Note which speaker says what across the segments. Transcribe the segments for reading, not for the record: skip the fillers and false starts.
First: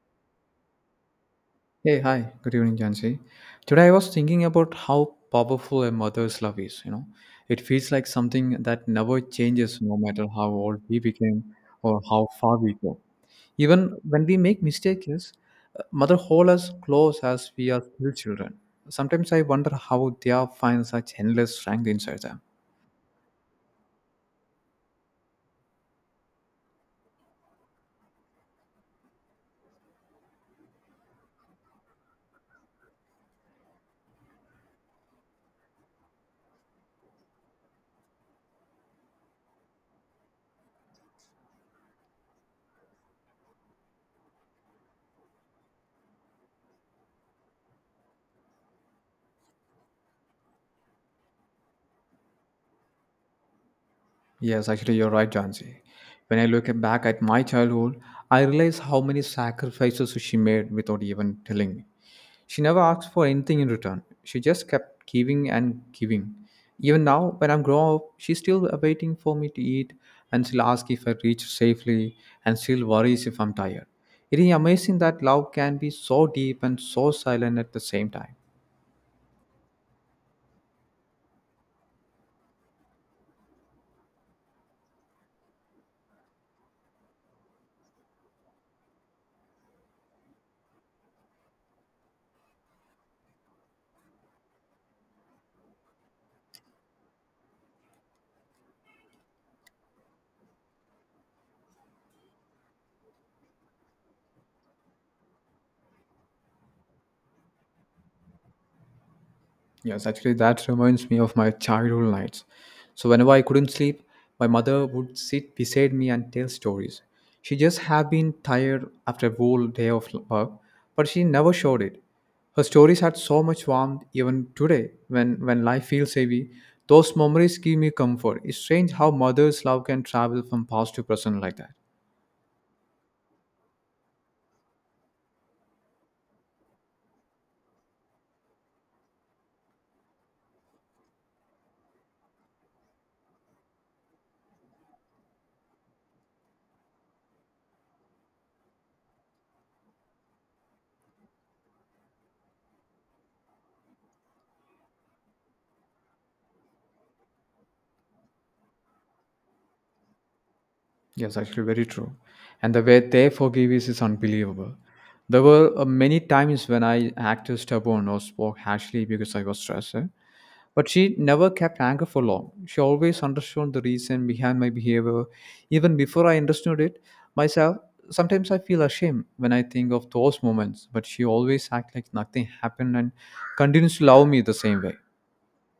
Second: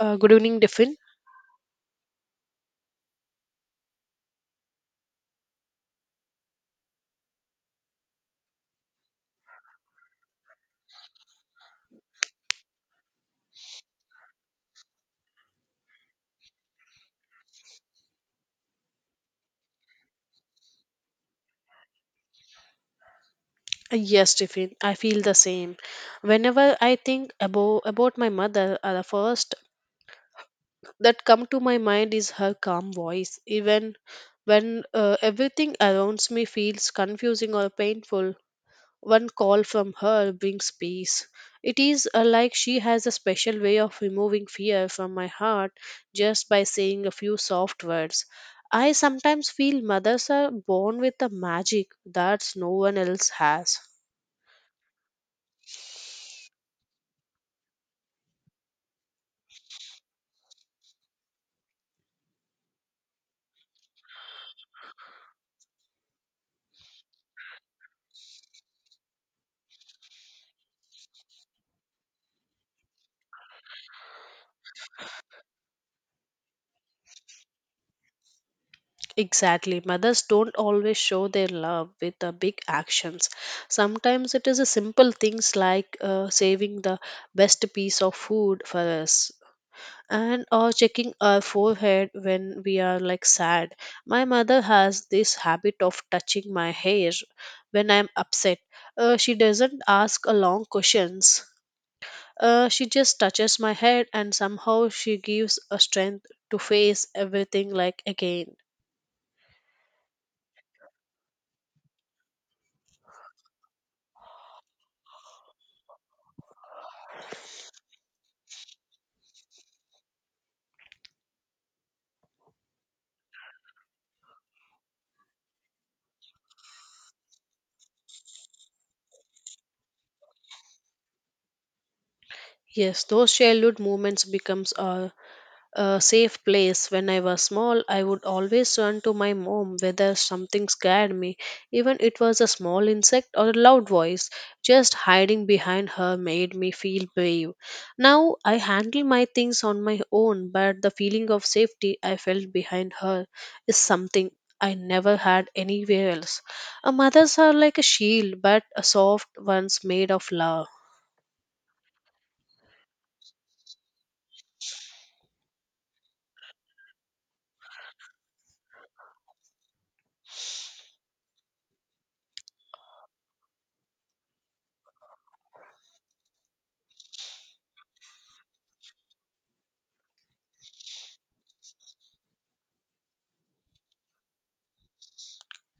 Speaker 1: Good evening, Tiffin.
Speaker 2: Hey, hi. Good evening, Jansi. Today I was thinking about how powerful a mother's love is, you know. It feels like something that never changes no matter how old we became or how far we go. Even when we make mistakes, mother holds us close as we are still children. Sometimes I wonder how they are find such endless strength inside them.
Speaker 1: Yes, Tiffin, I feel the same. Whenever I think about my mother, the first that come to my mind is her calm voice. Even when everything around me feels confusing or painful, one call from her brings peace. It is like she has a special way of removing fear from my heart just by saying a few soft words. I sometimes feel mothers are born with a magic that no one else has.
Speaker 2: Yes, actually, you're right, Jansi. When I look back at my childhood, I realize how many sacrifices she made without even telling me. She never asked for anything in return. She just kept giving and giving. Even now, when I'm grown up, she's still waiting for me to eat, and she'll ask if I reach safely, and still worries if I'm tired. It is amazing that love can be so deep and so silent at the same time.
Speaker 1: Exactly. Mothers don't always show their love with the big actions. Sometimes it is a simple things like saving the best piece of food for us and or checking our forehead when we are like sad. My mother has this habit of touching my hair when I'm upset. She doesn't ask a long questions. She just touches my head and somehow she gives a strength to face everything like again.
Speaker 2: Yes, actually, that reminds me of my childhood nights. So, whenever I couldn't sleep, my mother would sit beside me and tell stories. She just had been tired after a whole day of work, but she never showed it. Her stories had so much warmth even today when life feels heavy. Those memories give me comfort. It's strange how mother's love can travel from past to present like that.
Speaker 1: Yes, those childhood moments becomes a safe place. When I was small, I would always run to my mom whether something scared me, even it was a small insect or a loud voice. Just hiding behind her made me feel brave. Now I handle my things on my own, but the feeling of safety I felt behind her is something I never had anywhere else. A mothers are like a shield, but a soft ones made of love.
Speaker 2: Yes, actually, very true. And the way they forgive is unbelievable. There were many times when I acted stubborn or spoke harshly because I was stressed. Eh? But she never kept anger for long. She always understood the reason behind my behavior, even before I understood it myself. Sometimes I feel ashamed when I think of those moments, but she always acted like nothing happened and continues to love me the same way.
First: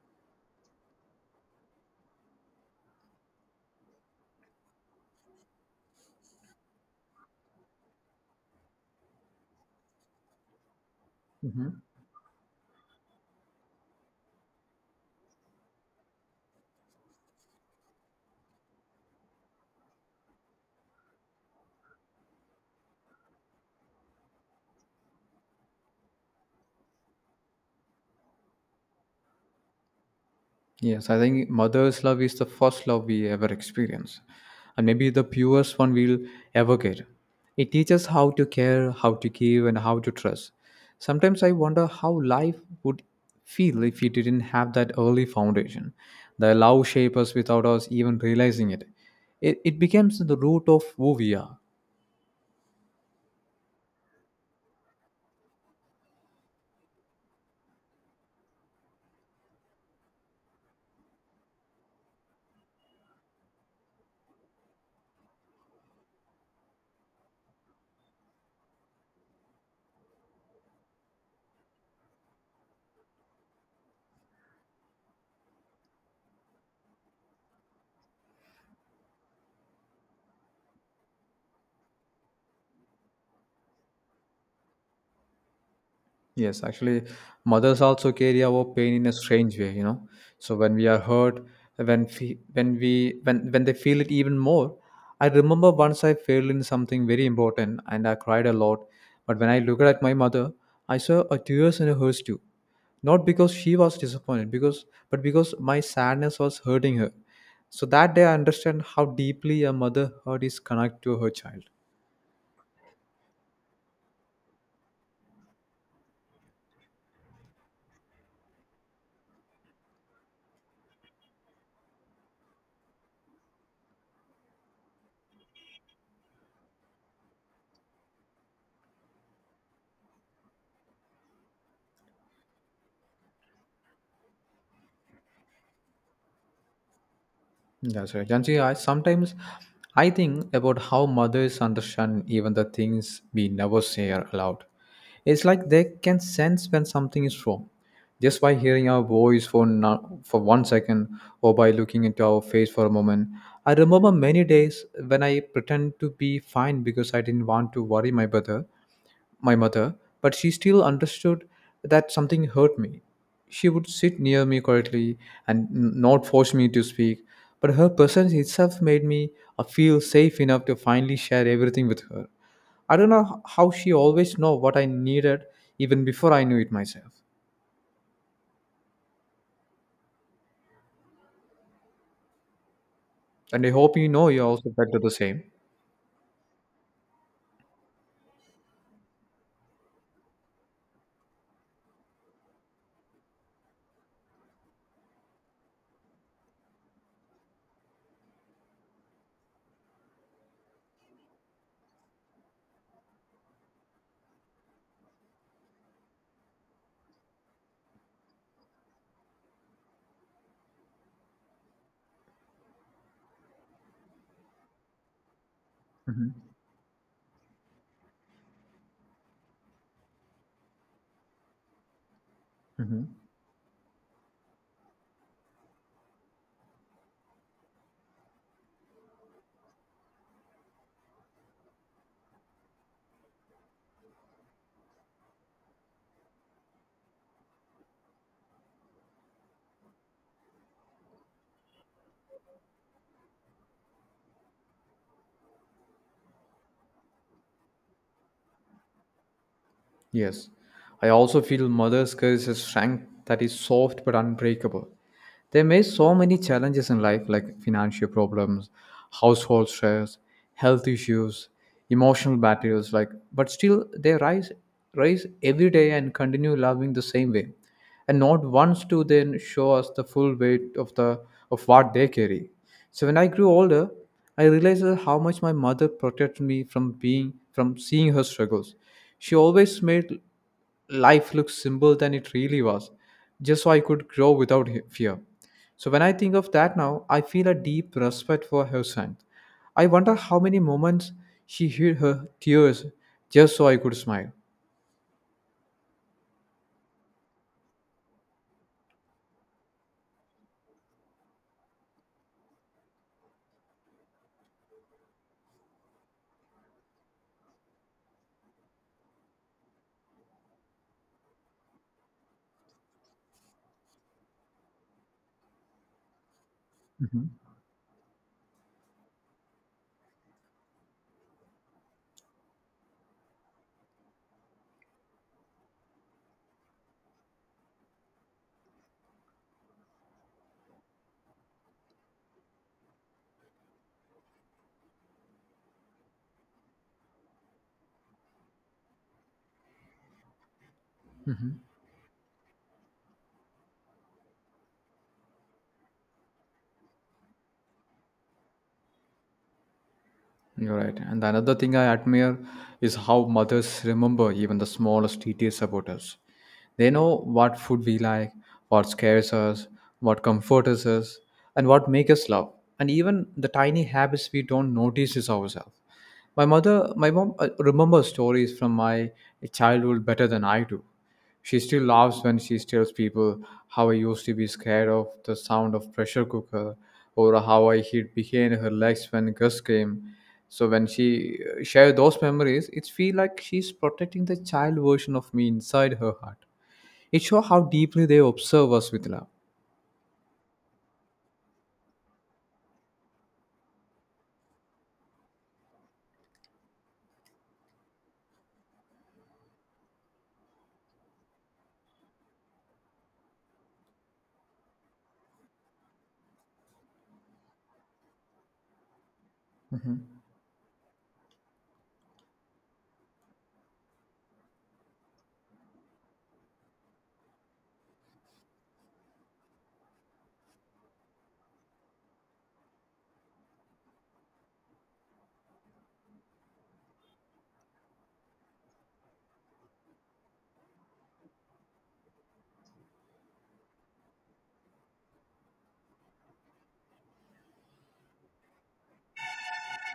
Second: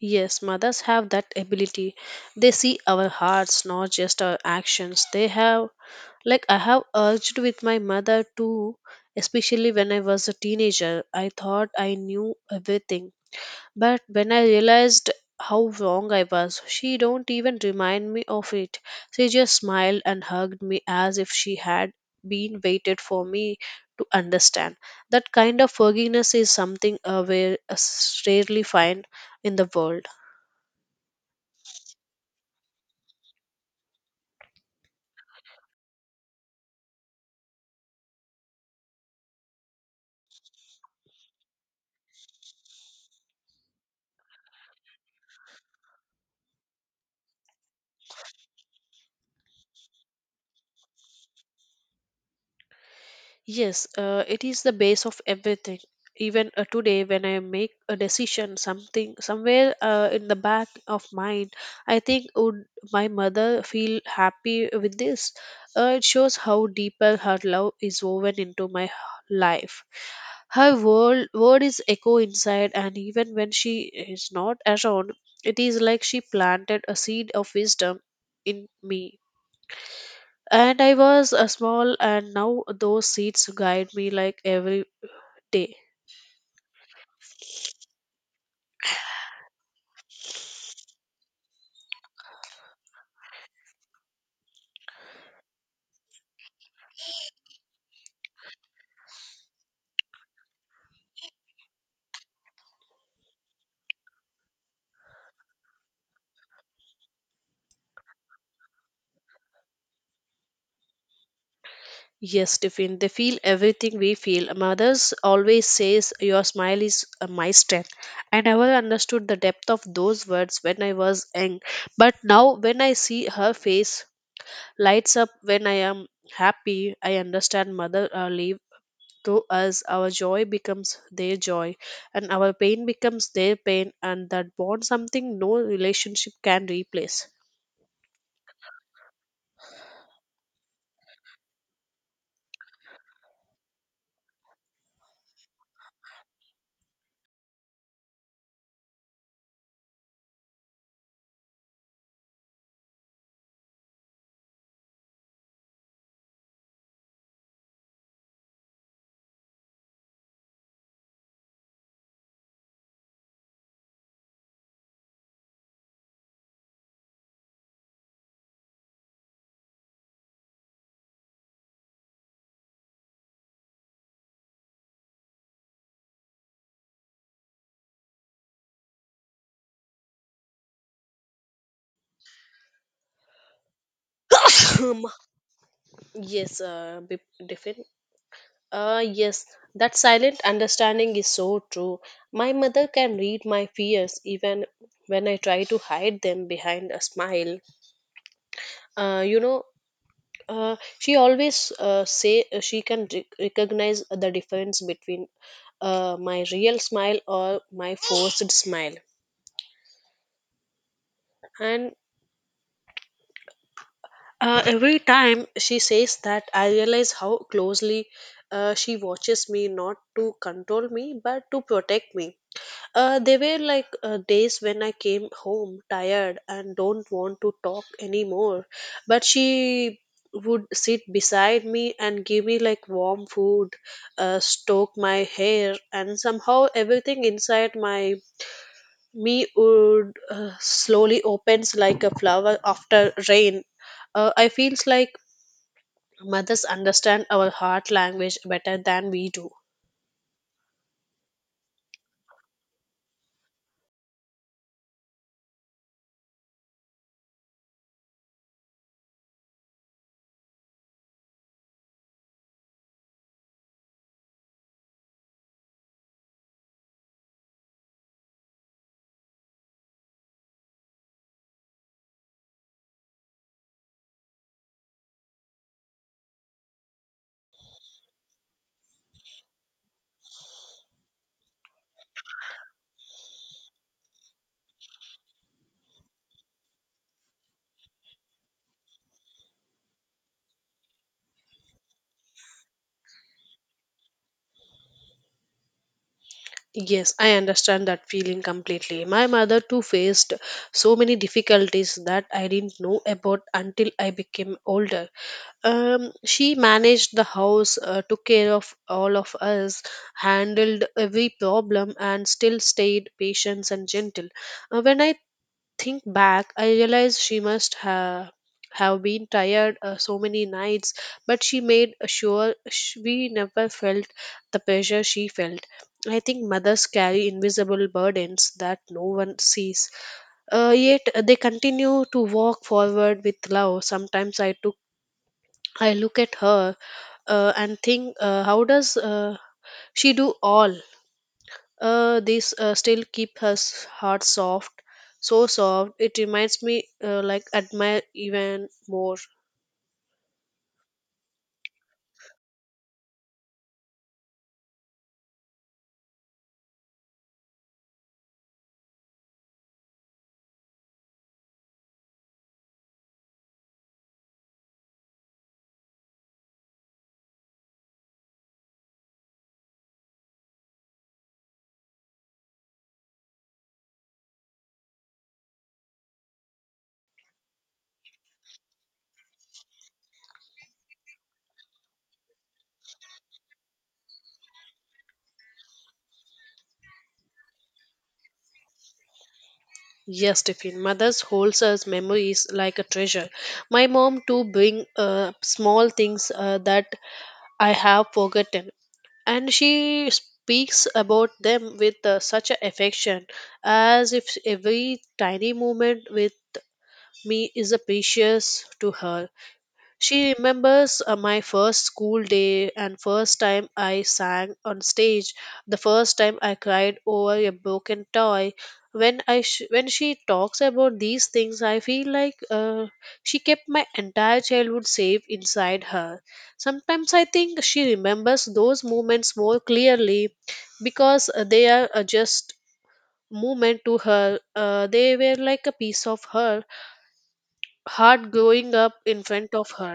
Speaker 1: Yes, mothers have that ability. They see our hearts, not just our actions. They have, like, I have urged with my mother too, especially when I was a teenager. I thought
Speaker 2: Mhm.
Speaker 1: I knew everything. But when I realized how wrong I was, she don't even remind me of it. She just smiled and hugged me as if she had been waited for me to understand. That kind of forgiveness is something we rarely find in the world.
Speaker 2: Yes, I think mother's love is the first love we ever experience, and maybe the purest one we'll ever get. It teaches how to care, how to give, and how to trust. Sometimes I wonder how life would feel if we didn't have that early foundation. The love shapes us without us even realizing it. It becomes the root of who we are.
Speaker 1: Yes, it is the base of everything. Even today, when I make a decision, something somewhere in the back of mind, I think would my mother feel happy with this? It shows how deeper her love is woven into my life. Her world word is echo inside, and even when she is not around, it is like she planted a seed of wisdom in me. And I was a small, and now those seats guide me like every day.
Speaker 2: Yes, actually, mothers also carry our pain in a strange way, you know. So when we are hurt, when fe- when we when they feel it even more. I remember once I failed in something very important and I cried a lot. But when I looked at my mother, I saw a tears in hers too. Not because she was disappointed, because but because my sadness was hurting her. So that day I understand how deeply a mother hurt is connected to her child.
Speaker 1: Yes, Tiffin, they feel everything we feel. Mothers always says your smile is my strength. I never understood the depth of those words when I was young, but now when I see her face lights up when I am happy, I understand mother leave to us. Our joy becomes their joy, and our pain becomes their pain, and that bond something no relationship can replace.
Speaker 2: That's right. And see, I sometimes I think about how mothers understand even the things we never say are aloud. It's like they can sense when something is wrong, just by hearing our voice for no, for 1 second or by looking into our face for a moment. I remember many days when I pretend to be fine because I didn't want to worry my brother, my mother, but she still understood that something hurt me. She would sit near me quietly and not force me to speak, but her presence itself made me feel safe enough to finally share everything with her. I don't know how she always know what I needed even before I knew it myself. And I hope you know you also felt
Speaker 1: Um,
Speaker 2: the same.
Speaker 1: yes, different. Yes, that silent understanding is so true. My mother can read my fears even when I try to hide them behind a smile. You know, she always say she can recognize the difference between my real smile or my forced smile, and every time she says
Speaker 2: Hmm.
Speaker 1: that, I realize how closely she watches me, not to control me, but to protect me.
Speaker 2: Hmm.
Speaker 1: There were like days when I came home tired and don't want to talk anymore, but she would sit beside me and give me like warm food, stroke my hair, and somehow everything inside my me would slowly opens like a flower after rain. I feels like mothers understand our heart language better than we do.
Speaker 2: Yes. I also feel mother's curse is strength that is soft but unbreakable. They face so many challenges in life like financial problems, household stress, health issues, emotional battles, like, but still they rise every day and continue loving the same way. And not once do they show us the full weight of the of what they carry. So when I grew older, I realized that how much my mother protected me from being from seeing her struggles. She always made life looks simple than it really was, just so I could grow without fear. So when I think of that now, I feel a deep respect for her strength. I wonder how many moments she hid her tears just so I could smile.
Speaker 1: Yes, I understand that feeling completely. My mother too faced so many difficulties that I didn't know about until I became older. She managed the house, took care of all of us, handled every problem, and still stayed patient and gentle. When I think back, I realize
Speaker 2: Mhm.
Speaker 1: she must have been tired so many nights, but she made sure we never felt the pressure she felt. I think mothers carry invisible burdens that no one sees. Yet they continue to walk forward with love. Sometimes I look at her and think, how does she do all? This still keep her heart soft, so soft. It reminds me, like admire even more.
Speaker 2: You're right. And another thing I admire is how mothers remember even the smallest details about us. They know what food we like, what scares us, what comforts us, and what makes us laugh. And even the tiny habits we don't notice is ourselves. My mom remembers stories from my childhood better than I do. She still laughs when she tells people how I used to be scared of the sound of pressure cooker, or how I hid behind her legs when Gus came. So when she shares those memories, it feels like she's protecting the child version of me inside her heart. It shows how deeply they observe us with love.
Speaker 1: Yes, Tiffin. Mothers holds us memories like a treasure. My mom too bring small things that I have forgotten, and she speaks about them with such a affection, as if every tiny moment with me is a precious to her. She remembers my first school day and first time I sang on stage, the first time I cried over a broken toy. When she talks about these things, I feel like she kept my entire childhood safe inside her. Sometimes I think she remembers those moments more clearly because they are just moment to her. They were like a piece of her heart growing up in front of her.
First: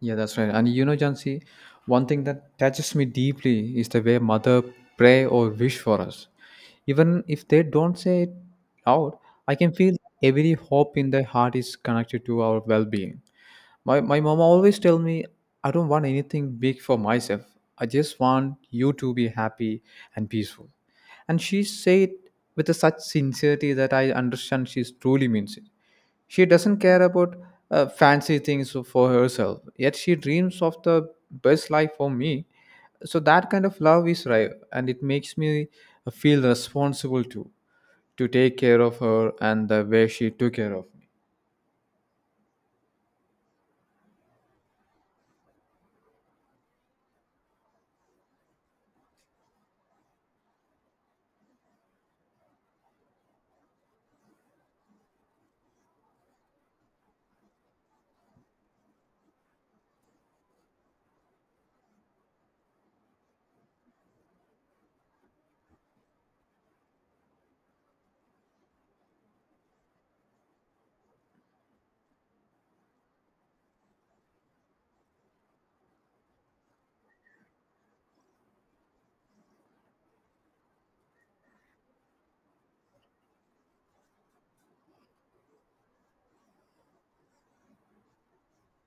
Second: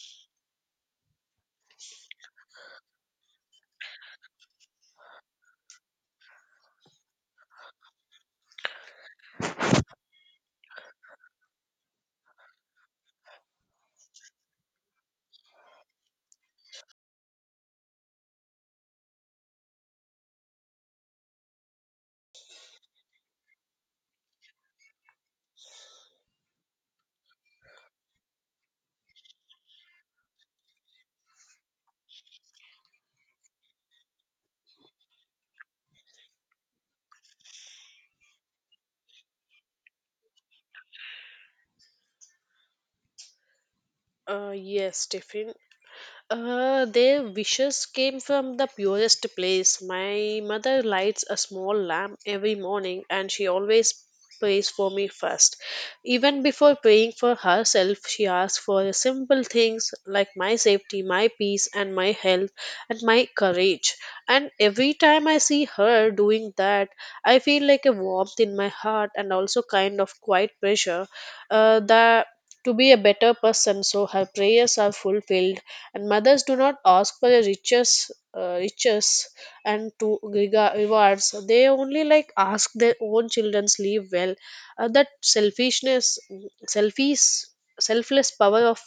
Speaker 2: Yeah, that's right. And you know, Jansi, one thing that touches me deeply is the way mother pray or wish for us. Even if they don't say it out, I can feel every hope in their heart is connected to our well-being. My mom always tell me I don't want anything big for myself. I just want you to be happy and peaceful. And she said with a such sincerity that I understand she truly means it. She doesn't care about fancy things for herself, yet she dreams of the best life for me. So that kind of love is rare, and it makes me feel responsible too, to take care of her and the way she took care of me.
Speaker 1: Yes, Tiffin. Their wishes came from the purest place. My mother lights a small lamp every morning and she always prays for me first. Even before praying for herself, she asks for simple things like my safety, my peace, and my health, and my courage. And every time I see her doing that, I feel like a warmth in my heart and also kind of quiet pressure that to be a better person so her prayers are fulfilled and mothers do not ask for the riches and to rewards they only like ask their own children's live well that selfishness selfish selfless power of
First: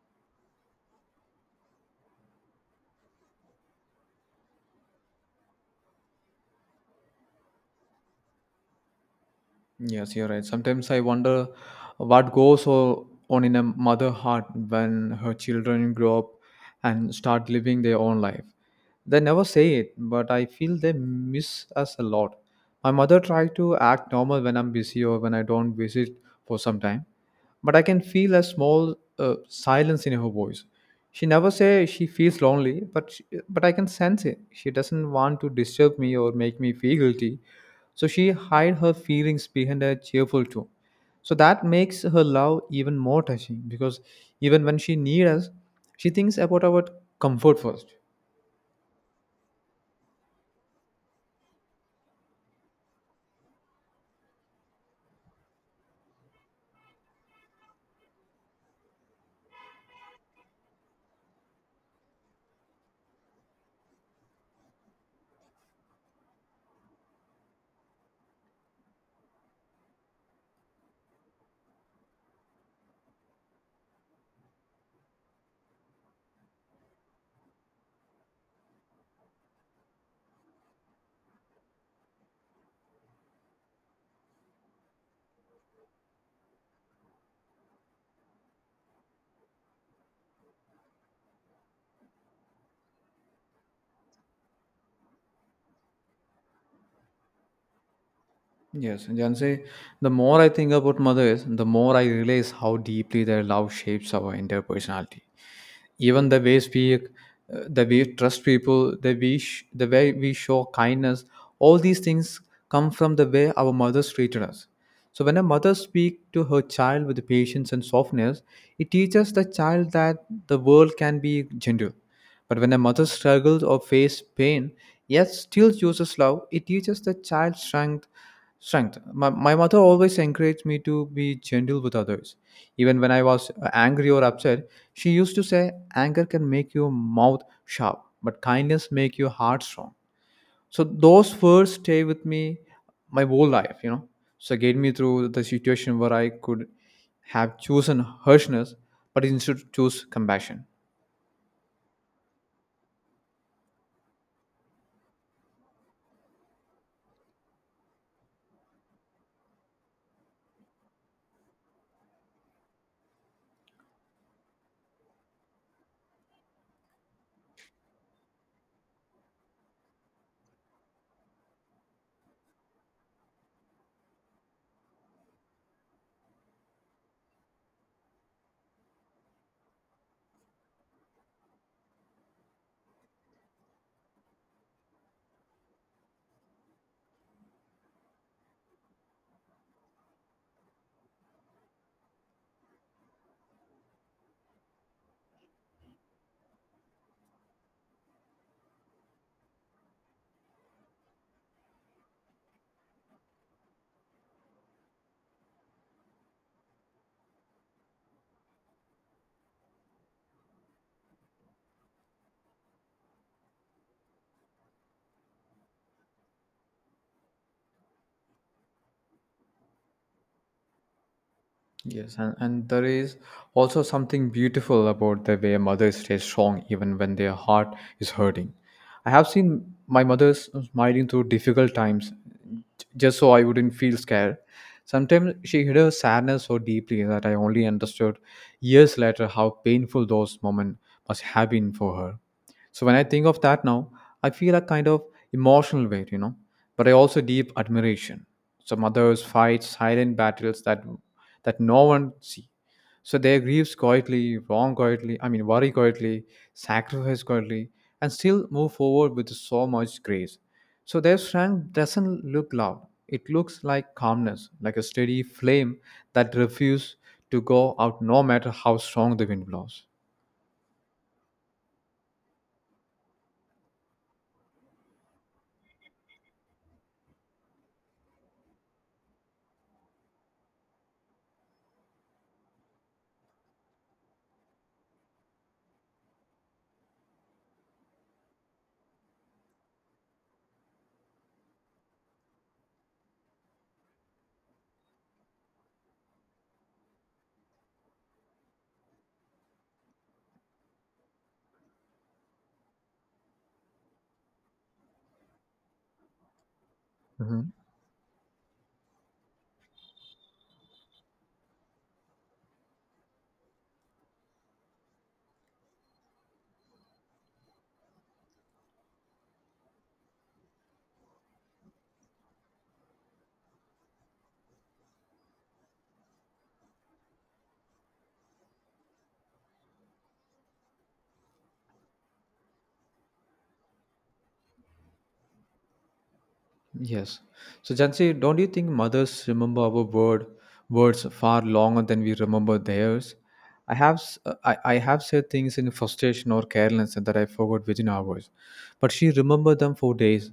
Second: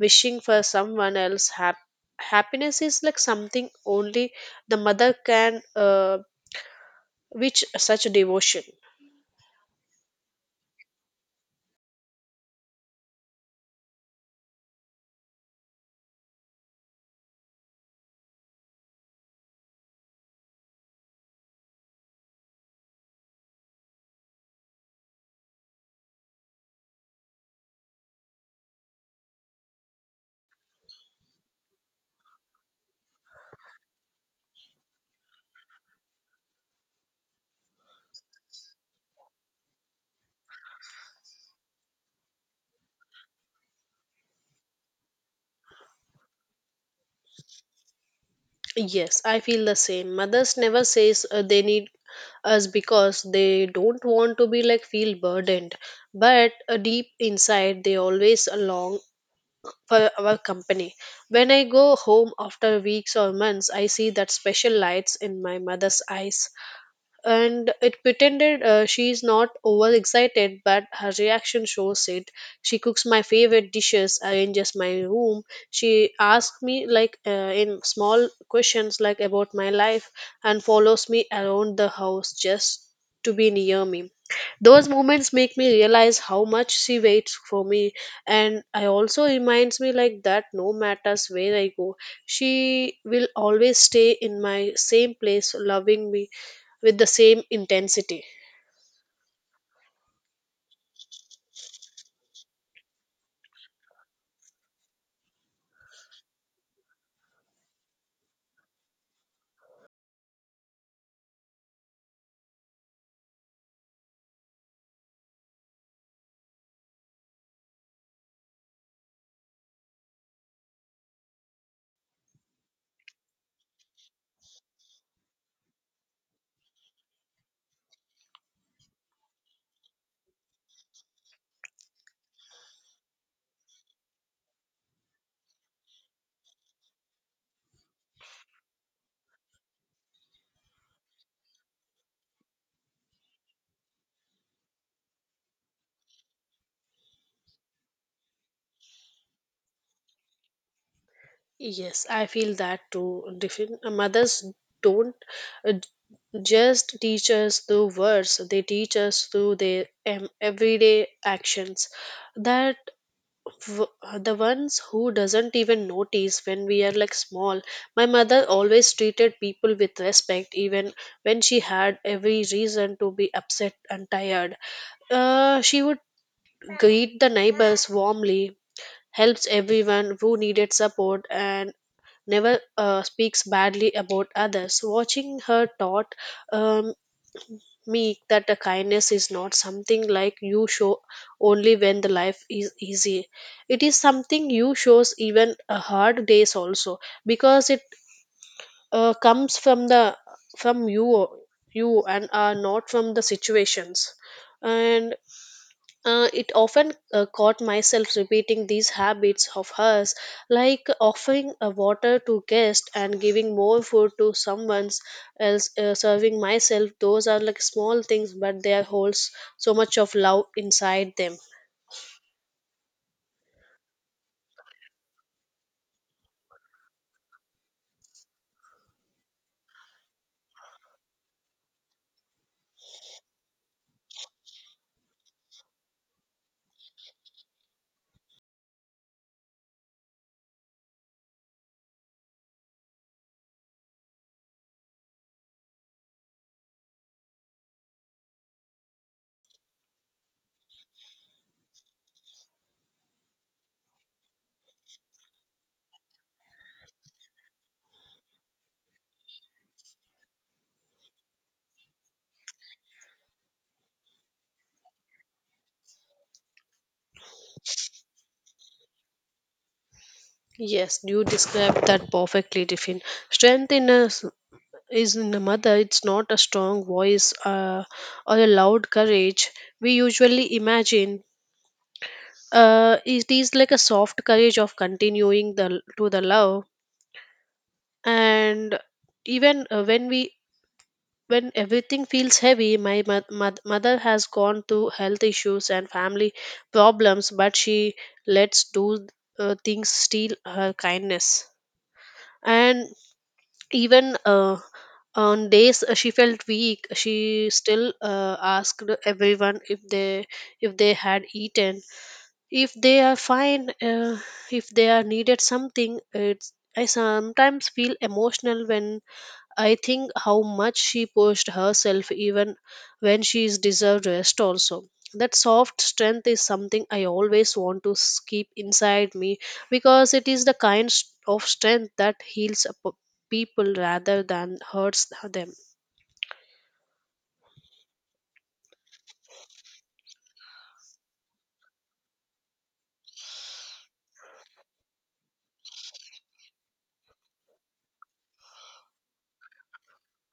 Speaker 1: wishing for someone else happiness is like something only the mother can which such devotion.
Speaker 2: Yes, you're right. Sometimes I wonder what goes on in a mother heart when her children grow up and start living their own life. They never say it, but I feel they miss us a lot. My mother tried to act normal when I'm busy or when I don't visit for some time, but I can feel a small silence in her voice. She never say she feels lonely, but I can sense it. She doesn't want to disturb me or make me feel guilty, so she hid her feelings behind a cheerful tone. So that makes her love even more touching because even when she needs us, she thinks about our comfort first.
Speaker 1: Yes, I feel the same. Mothers never says they need us because they don't want to be like feel burdened, but deep inside they always long for our company. When I go home after weeks or months, I see that special lights in my mother's eyes and it pretended she is not overexcited, but her reaction shows it. She cooks my favorite dishes, arranges my room. She asks me like in small questions like about my life, and follows me around the house just to be near me. Those moments make me realize how much she waits for me, and I also reminds me like that no matters where I go, she will always stay in my same place, loving me with the same intensity.
Speaker 2: Yes, Janse, the more I think about mothers, the more I realize how deeply their love shapes our entire personality. Even the ways we the way we trust people, the way we show kindness, all these things come from the way our mothers treated us. So when a mother speaks to her child with patience and softness, it teaches the child that the world can be gentle. But when a mother struggles or faces pain, yet still chooses love, it teaches the child strength. My mother always encouraged me to be gentle with others, even when I was angry or upset. She used to say, Anger can make your mouth sharp, but kindness make your heart strong. So those words stay with me my whole life, you know. So it get me through the situation where I could have chosen harshness, but instead choose compassion.
Speaker 1: Yes, I feel that too. Different mothers don't uh, j- just teach us through words; they teach us through their everyday actions. That the ones who doesn't even notice when we are like small. My mother always treated people with respect, even when she had every reason to be upset and tired. She would greet the neighbors warmly, helps everyone who needed support and never speaks badly about others. Watching her taught um, me that a kindness is not something like you show only when the life is easy. It is something you shows even a hard days also because it comes from the from you and are not from the situations and it often caught myself repeating these habits of hers, like offering a water to guest and giving more food to someone else, serving myself. Those are like small things, but they holds so much of love inside them.
Speaker 2: Yes, and there is also something beautiful about the way mothers stay strong even when their heart is hurting. I have seen my mother smiling through difficult times just so I wouldn't feel scared. Sometimes she hid her sadness so deeply that I only understood years later how painful those moments must have been for her. So when I think of that now, I feel a kind of emotional weight, you know, but I also deep admiration. Some others fight silent battles that no one see. So they grieves quietly, wrong quietly, I mean worry quietly, sacrifice quietly, and still move forward with so much grace. So their strength doesn't look loud. It looks like calmness, like a steady flame that refuses to go out no matter how strong the wind blows.
Speaker 1: Yes, you described that perfectly, Tiffin. Strength in a s- Is in a mother. It's not a strong voice or a loud courage we usually imagine, it is like a soft courage of continuing the love and even when everything feels heavy. Mother has gone through health issues and family problems but she lets do things steal her kindness and even on days she felt weak she
Speaker 2: Mm-hmm.
Speaker 1: still asked everyone if they had eaten, if they are fine, if they are needed something. It's I sometimes feel emotional when I think how much she pushed herself even when she is deserved rest also. That soft strength is something I always want to keep inside me because it is the kind of strength that heals a people rather than hurts them.
Speaker 2: Yes. So Jansi, don't you think mothers remember our words far longer than we remember theirs? I have I have said things in frustration or carelessness that I forgot within hours, but she remembered them for days,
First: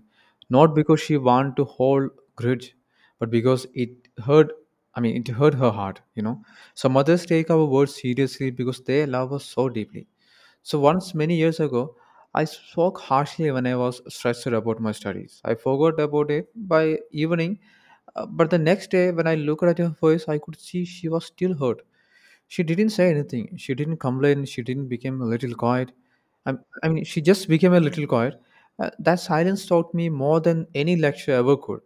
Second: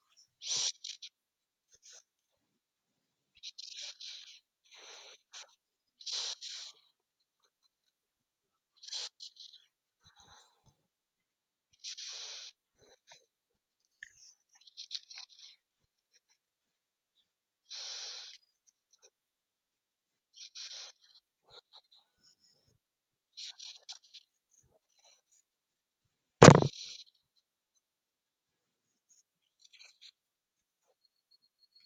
Speaker 2: not because she wanted to hold grudge, but because it hurt. I mean, it hurt her heart, you know. So mothers take our words seriously because they love us so deeply. So once many years ago, I spoke harshly when I was stressed about my studies. I forgot about it by evening, but the next day when I looked at her face, I could see she was still hurt. She didn't say anything. She didn't complain. She didn't become a little quiet. I, I mean, She just became a little quiet. That silence taught me more than any lecture ever could.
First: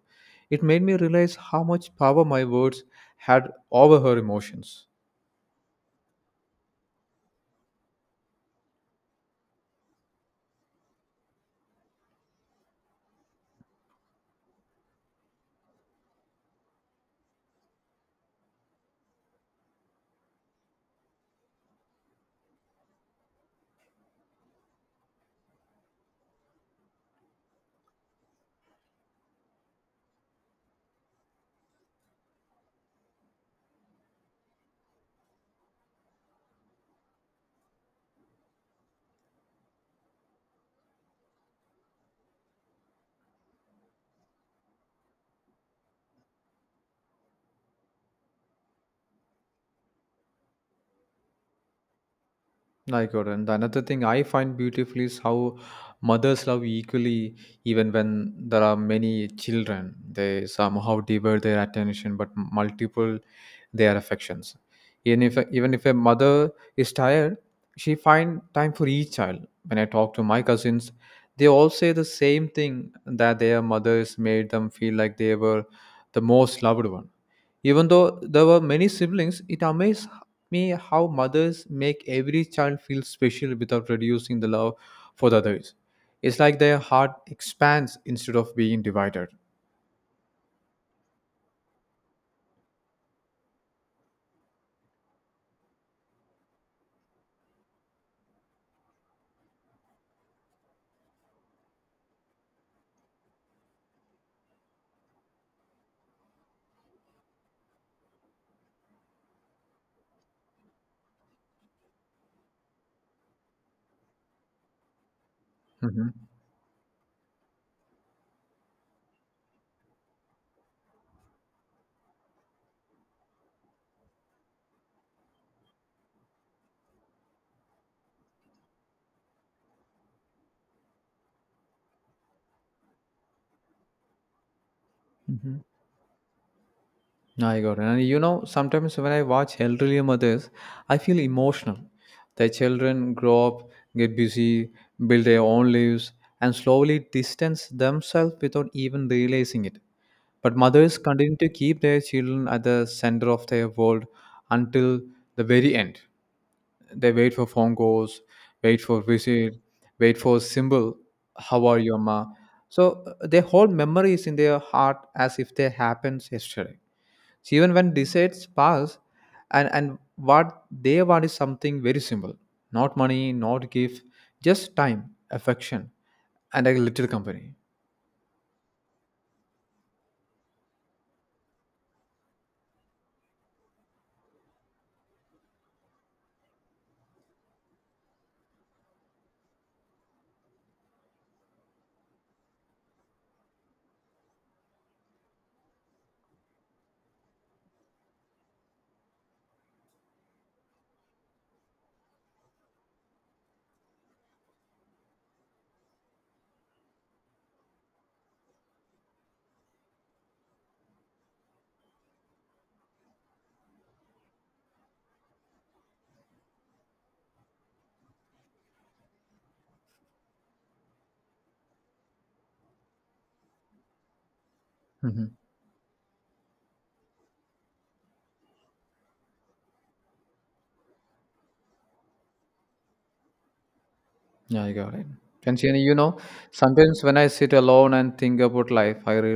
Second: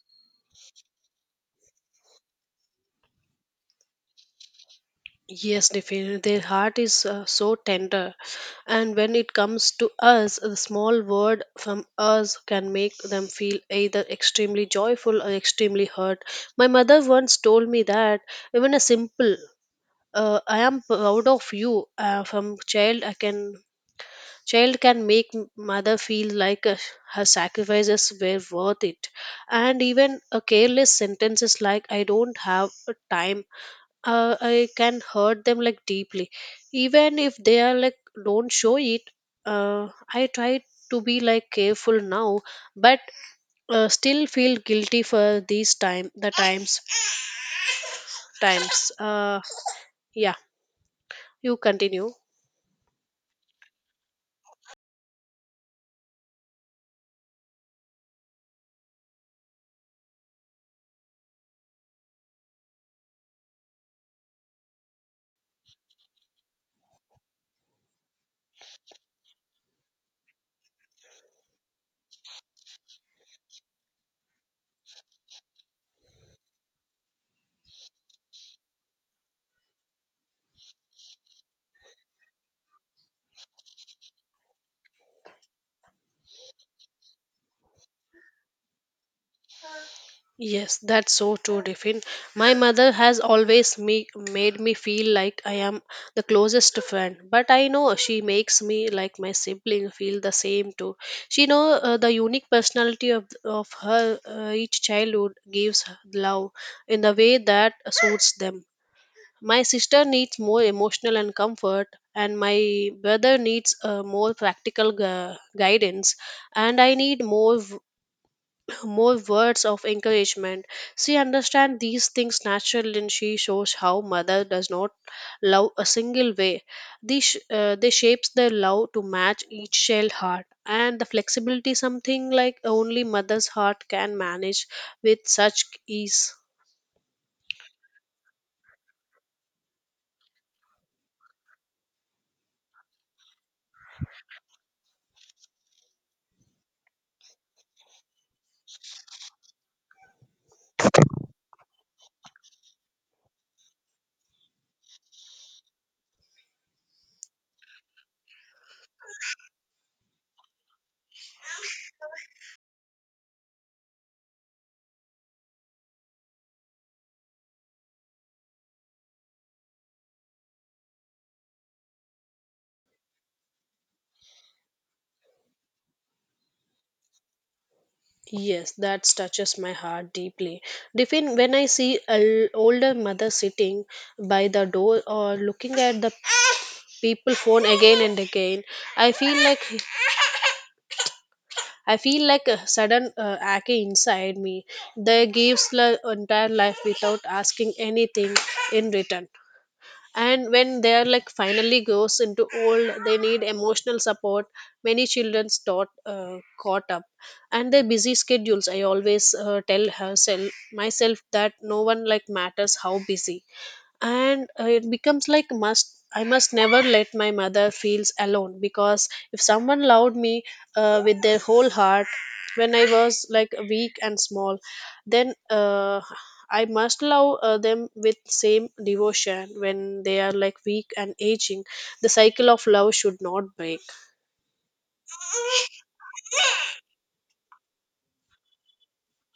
Speaker 2: It made me realize how much power my words had over her emotions.
Speaker 1: Yes definitely their heart is so tender. And when it comes to us, a small word from us can make them feel either extremely joyful or extremely hurt. My mother once told me that even a simple "I am proud of you" from child can make mother feel like her sacrifices were worth it, and even a careless sentences like "I don't have a time" I can hurt them like deeply, even if they are like don't show it. I try to be like careful now, but still feel guilty for these time the times times. Yeah, you continue.
Speaker 2: I got it. And the another thing I find beautiful is how mothers love equally, even when there are many children. They somehow divert their attention, but multiple their affections. Even if a mother is tired, she find time for each child. When I talk to my cousins, they all say the same thing, that their mothers made them feel like they were the most loved one. Even though there were many siblings, it amazed me how mothers make every child feel special without reducing the love for the others. It's like their heart expands instead of being divided.
Speaker 1: Yes, that's so true, Tiffin. My mother has always me- Made me feel like I am the closest friend, but I know she makes me like my sibling feel the same too. She know the unique personality of her each childhood gives her love in the way that suits them. My sister needs more emotional and comfort, and my brother needs more practical guidance,
Speaker 2: Mhm.
Speaker 1: and I need more words of encouragement. She understands these things naturally and she shows how mother does not love a single way. They shapes their love to match each child heart and the flexibility something like only mother's heart can manage with
Speaker 2: Mhm.
Speaker 1: such ease.
Speaker 2: No, I got it. And you know, sometimes when I watch elderly mothers, I feel emotional. Their children grow up, get busy, build their own lives, and slowly distance themselves without even realizing it. But mothers continue to keep their children at the center of their world until the very end. They wait for phone calls, wait for visit, wait for symbol, how are you, ma? So they hold memories in their heart as if they happened yesterday. So even when decides pass, and what they want is something very simple, not money, not gift, just time, affection, and a little company.
Speaker 1: Yes, that touches my heart deeply. Diffin, when I see an older mother sitting by the door or looking at the people phone again and again, I feel like I feel like a sudden ache inside me that gives the entire life without asking anything in return. And when they are like finally goes into old, they need emotional support. Many children's taught caught up, and their busy schedules. I always tell herself myself that no one like matters how busy and it becomes like must I must never let my mother feels alone because if someone loved me with their whole heart when I was like weak and small then
Speaker 2: Hmm.
Speaker 1: I must love them with same devotion when they are like weak and aging. The cycle of love should not break.
Speaker 2: Yeah, you got it. And you know, sometimes when I sit alone and think about life, I